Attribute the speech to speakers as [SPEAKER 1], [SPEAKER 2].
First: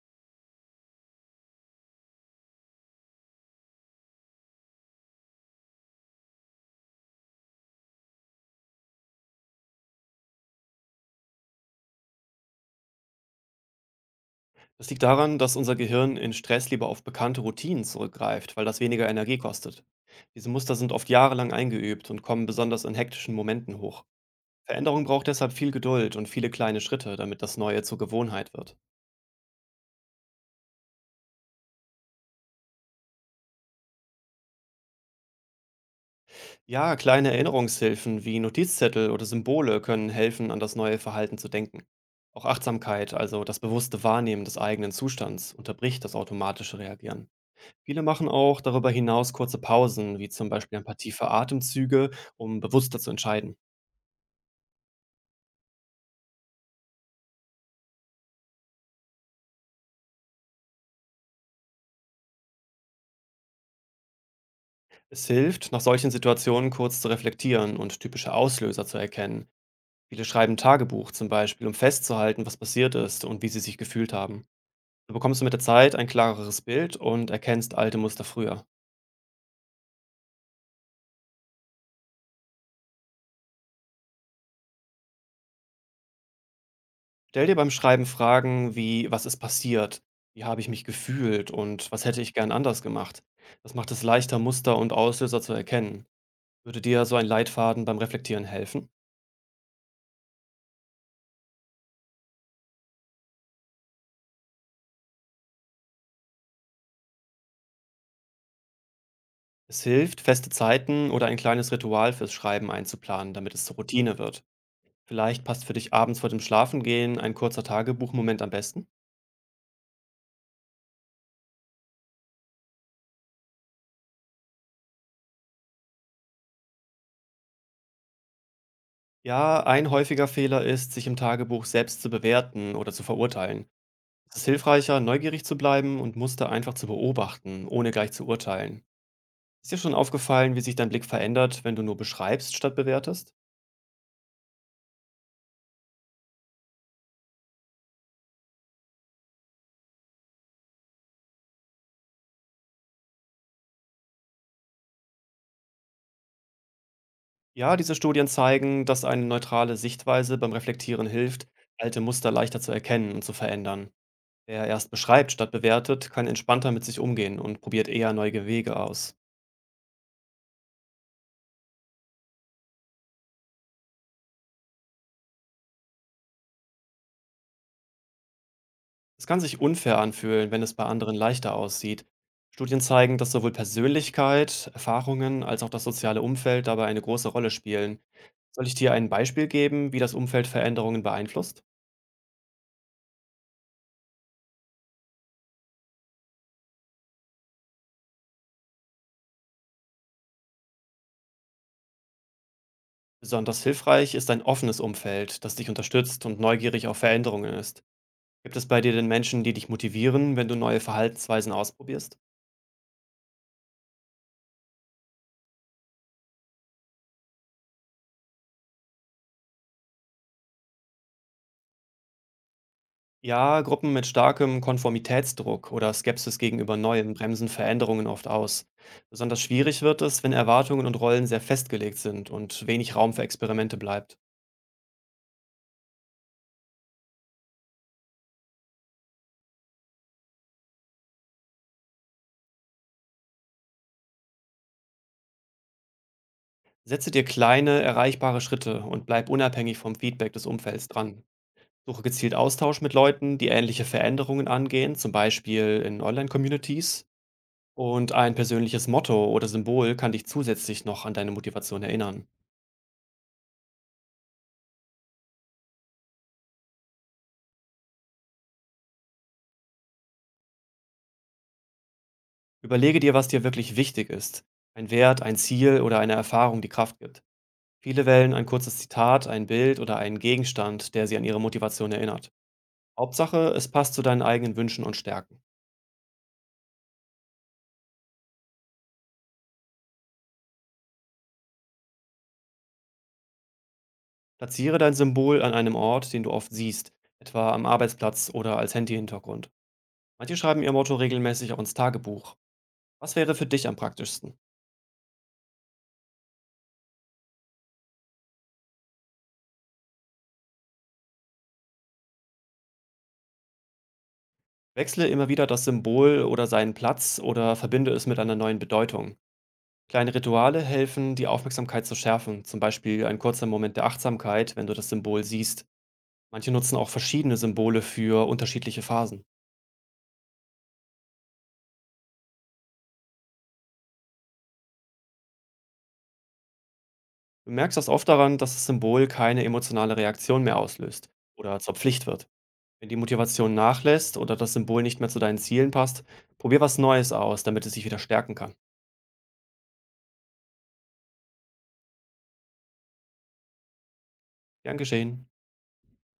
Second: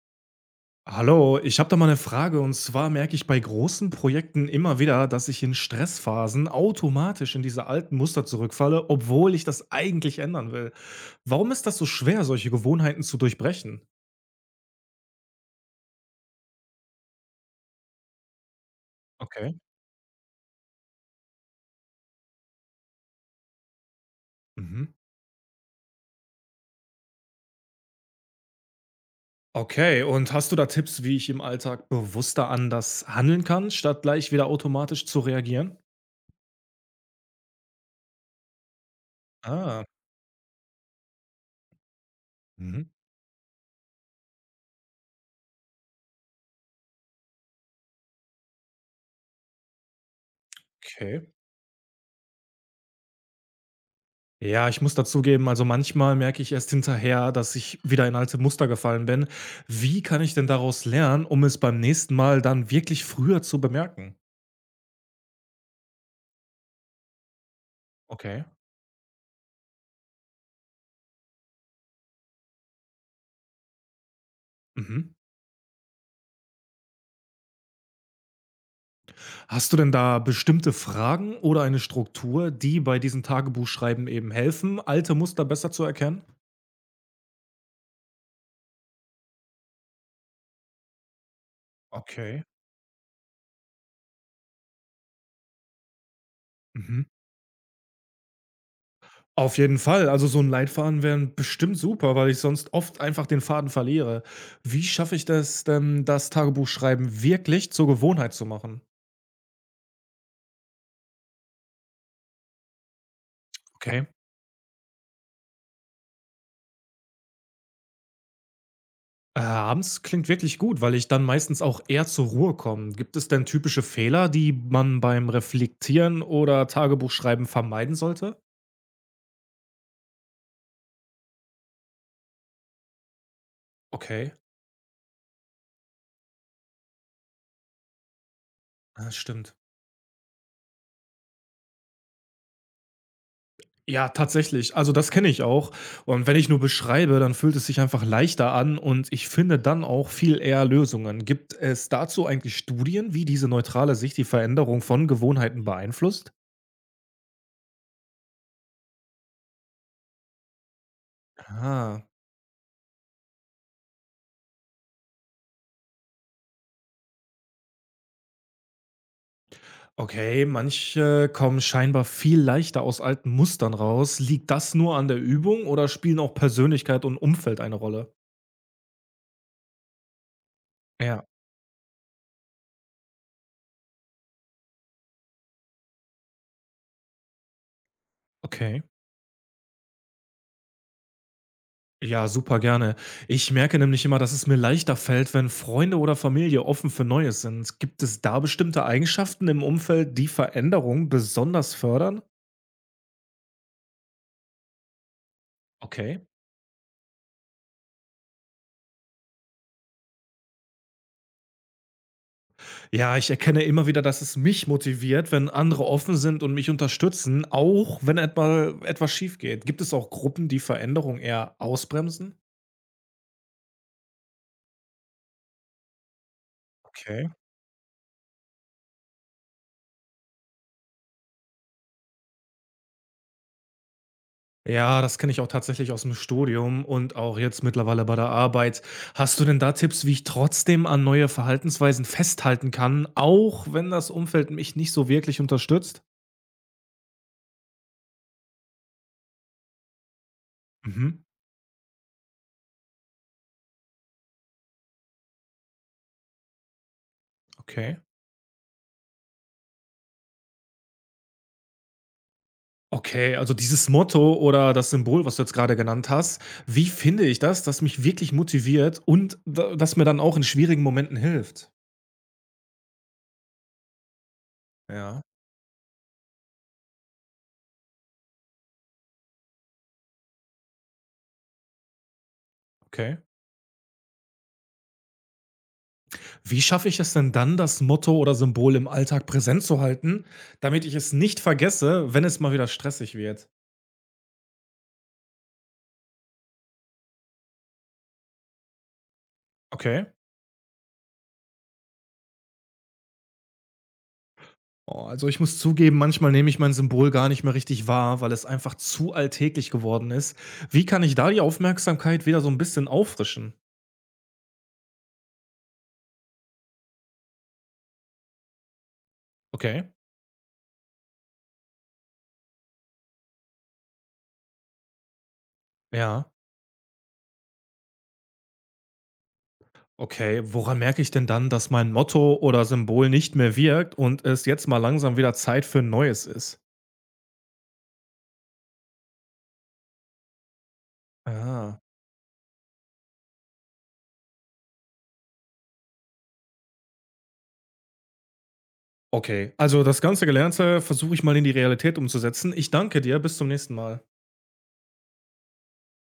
[SPEAKER 1] Hallo, ich habe da mal eine Frage und zwar merke ich bei großen Projekten immer wieder, dass ich in Stressphasen automatisch in diese alten Muster zurückfalle, obwohl ich das eigentlich ändern will. Warum ist das so schwer, solche Gewohnheiten zu durchbrechen?
[SPEAKER 2] Das liegt daran, dass unser Gehirn in Stress lieber auf bekannte Routinen zurückgreift, weil das weniger Energie
[SPEAKER 1] Okay.
[SPEAKER 2] kostet. Diese Muster sind oft jahrelang eingeübt und kommen besonders in hektischen Momenten hoch.
[SPEAKER 1] Mhm.
[SPEAKER 2] Veränderung braucht deshalb viel Geduld und viele kleine Schritte, damit das Neue zur Gewohnheit wird.
[SPEAKER 1] Okay, und hast du da Tipps, wie ich im Alltag bewusster anders handeln kann, statt gleich wieder automatisch zu reagieren?
[SPEAKER 2] Ja, kleine Erinnerungshilfen wie Notizzettel oder Symbole
[SPEAKER 1] Ah,
[SPEAKER 2] können helfen, an das neue Verhalten zu denken. Auch
[SPEAKER 1] mhm,
[SPEAKER 2] Achtsamkeit, also das bewusste Wahrnehmen des eigenen Zustands, unterbricht das automatische Reagieren. Viele machen auch darüber hinaus kurze Pausen, wie zum Beispiel ein paar
[SPEAKER 1] okay.
[SPEAKER 2] tiefe Atemzüge, um bewusster zu entscheiden.
[SPEAKER 1] Ja, ich muss dazugeben, also manchmal merke ich erst hinterher, dass ich wieder in alte Muster gefallen bin. Wie kann ich denn daraus lernen, um es beim nächsten Mal dann wirklich früher zu bemerken?
[SPEAKER 2] Es hilft, nach solchen Situationen kurz zu reflektieren und typische
[SPEAKER 1] Okay.
[SPEAKER 2] Auslöser zu erkennen. Viele schreiben Tagebuch zum Beispiel, um festzuhalten, was passiert ist und wie sie sich gefühlt haben.
[SPEAKER 1] Mhm.
[SPEAKER 2] So bekommst du mit der Zeit ein klareres Bild und erkennst alte Muster früher.
[SPEAKER 1] Hast du denn da bestimmte Fragen oder eine Struktur, die bei diesem Tagebuchschreiben eben helfen, alte Muster besser zu erkennen?
[SPEAKER 2] Stell dir beim Schreiben Fragen wie, was ist passiert? Wie habe ich mich gefühlt und was hätte ich
[SPEAKER 1] Okay.
[SPEAKER 2] gern anders gemacht? Das macht es leichter, Muster und Auslöser zu erkennen. Würde
[SPEAKER 1] Mhm.
[SPEAKER 2] dir so ein Leitfaden beim Reflektieren helfen?
[SPEAKER 1] Auf jeden Fall. Also so ein Leitfaden wäre bestimmt super, weil ich sonst oft einfach den Faden verliere. Wie schaffe ich das denn, das Tagebuchschreiben wirklich zur Gewohnheit zu machen?
[SPEAKER 2] Es hilft, feste Zeiten oder ein kleines Ritual fürs Schreiben einzuplanen, damit es zur
[SPEAKER 1] Okay.
[SPEAKER 2] Routine wird. Vielleicht passt für dich abends vor dem Schlafengehen ein kurzer Tagebuchmoment am besten?
[SPEAKER 1] Abends klingt wirklich gut, weil ich dann meistens auch eher zur Ruhe komme. Gibt es denn typische Fehler, die man beim Reflektieren oder Tagebuchschreiben vermeiden sollte?
[SPEAKER 2] Ja, ein häufiger Fehler ist, sich im Tagebuch selbst zu bewerten oder zu verurteilen.
[SPEAKER 1] Okay,
[SPEAKER 2] Es ist hilfreicher, neugierig zu bleiben und Muster einfach zu beobachten, ohne gleich zu urteilen.
[SPEAKER 1] das stimmt.
[SPEAKER 2] Ist dir schon aufgefallen, wie sich dein Blick verändert, wenn du nur beschreibst statt bewertest?
[SPEAKER 1] Ja, tatsächlich. Also das kenne ich auch. Und wenn ich nur beschreibe, dann fühlt es sich einfach leichter an und ich finde dann auch viel eher Lösungen. Gibt es dazu eigentlich Studien, wie diese neutrale Sicht die Veränderung von Gewohnheiten beeinflusst?
[SPEAKER 2] Ja, diese Studien zeigen, dass eine neutrale Sichtweise beim Reflektieren hilft, alte
[SPEAKER 1] Ah,
[SPEAKER 2] Muster leichter zu erkennen und zu verändern. Wer erst beschreibt statt bewertet, kann entspannter mit sich umgehen und probiert eher neue Wege aus.
[SPEAKER 1] okay, manche kommen scheinbar viel leichter aus alten Mustern raus. Liegt das nur an der Übung oder spielen auch Persönlichkeit und Umfeld eine Rolle?
[SPEAKER 2] Es kann sich unfair anfühlen, wenn es bei anderen
[SPEAKER 1] Ja,
[SPEAKER 2] leichter aussieht. Studien zeigen, dass sowohl Persönlichkeit, Erfahrungen als auch das soziale Umfeld dabei eine große Rolle spielen. Soll ich
[SPEAKER 1] okay.
[SPEAKER 2] dir ein Beispiel geben, wie das Umfeld Veränderungen beeinflusst?
[SPEAKER 1] Ja, super gerne. Ich merke nämlich immer, dass es mir leichter fällt, wenn Freunde oder Familie offen für Neues sind. Gibt es da bestimmte Eigenschaften im Umfeld, die Veränderung besonders fördern?
[SPEAKER 2] Besonders hilfreich ist ein offenes Umfeld, das dich
[SPEAKER 1] Okay.
[SPEAKER 2] unterstützt und neugierig auf Veränderungen ist. Gibt es bei dir denn Menschen, die dich motivieren, wenn du neue Verhaltensweisen ausprobierst?
[SPEAKER 1] Ja, ich erkenne immer wieder, dass es mich motiviert, wenn andere offen sind und mich unterstützen, auch wenn etwa etwas schief geht. Gibt es auch Gruppen, die Veränderung eher ausbremsen?
[SPEAKER 2] Ja, Gruppen mit starkem Konformitätsdruck oder Skepsis gegenüber Neuem
[SPEAKER 1] Okay.
[SPEAKER 2] bremsen Veränderungen oft aus. Besonders schwierig wird es, wenn Erwartungen und Rollen sehr festgelegt sind und wenig Raum für Experimente bleibt.
[SPEAKER 1] Ja, das kenne ich auch tatsächlich aus dem Studium und auch jetzt mittlerweile bei der Arbeit. Hast du denn da Tipps, wie ich trotzdem an neue Verhaltensweisen festhalten kann, auch wenn das Umfeld mich nicht so wirklich unterstützt?
[SPEAKER 2] Setze dir kleine, erreichbare Schritte und bleib unabhängig vom Feedback des Umfelds
[SPEAKER 1] Mhm.
[SPEAKER 2] dran. Suche gezielt Austausch mit Leuten, die ähnliche Veränderungen angehen, zum Beispiel in Online-Communities.
[SPEAKER 1] Okay.
[SPEAKER 2] Und ein persönliches Motto oder Symbol kann dich zusätzlich noch an deine Motivation erinnern.
[SPEAKER 1] Okay, also dieses Motto oder das Symbol, was du jetzt gerade genannt hast, wie finde ich das, das mich wirklich motiviert und da das mir dann auch in schwierigen Momenten hilft?
[SPEAKER 2] Überlege dir, was dir wirklich wichtig ist. Ein
[SPEAKER 1] Ja,
[SPEAKER 2] Wert, ein Ziel oder eine Erfahrung, die Kraft gibt. Viele wählen ein kurzes Zitat, ein Bild oder einen Gegenstand, der sie an ihre Motivation erinnert.
[SPEAKER 1] okay.
[SPEAKER 2] Hauptsache, es passt zu deinen eigenen Wünschen und Stärken.
[SPEAKER 1] Wie schaffe ich es denn dann, das Motto oder Symbol im Alltag präsent zu halten, damit ich es nicht vergesse, wenn es mal wieder stressig wird?
[SPEAKER 2] Platziere dein Symbol an einem Ort, den du oft siehst, etwa am Arbeitsplatz oder als Handyhintergrund.
[SPEAKER 1] Okay.
[SPEAKER 2] Manche schreiben ihr Motto regelmäßig auch ins Tagebuch. Was wäre für dich am praktischsten?
[SPEAKER 1] Oh, also ich muss zugeben, manchmal nehme ich mein Symbol gar nicht mehr richtig wahr, weil es einfach zu alltäglich geworden ist. Wie kann ich da die Aufmerksamkeit wieder so ein bisschen auffrischen?
[SPEAKER 2] Wechsle immer wieder das Symbol oder seinen Platz oder verbinde es mit einer neuen Bedeutung.
[SPEAKER 1] Okay,
[SPEAKER 2] Kleine Rituale helfen, die Aufmerksamkeit zu schärfen, zum Beispiel ein kurzer Moment der Achtsamkeit, wenn du das Symbol siehst.
[SPEAKER 1] ja.
[SPEAKER 2] Manche nutzen auch verschiedene Symbole für unterschiedliche Phasen.
[SPEAKER 1] Okay, woran merke ich denn dann, dass mein Motto oder Symbol nicht mehr wirkt und es jetzt mal langsam wieder Zeit für neues ist?
[SPEAKER 2] Du merkst das oft daran, dass das Symbol keine emotionale Reaktion mehr auslöst oder zur
[SPEAKER 1] Ah,
[SPEAKER 2] Pflicht wird. Wenn die Motivation nachlässt oder das Symbol nicht mehr zu deinen Zielen passt, probier was Neues aus, damit es sich wieder stärken kann.
[SPEAKER 1] okay. Also, das ganze Gelernte versuche ich mal in die Realität umzusetzen. Ich danke dir, bis zum nächsten Mal.
[SPEAKER 2] Gern geschehen.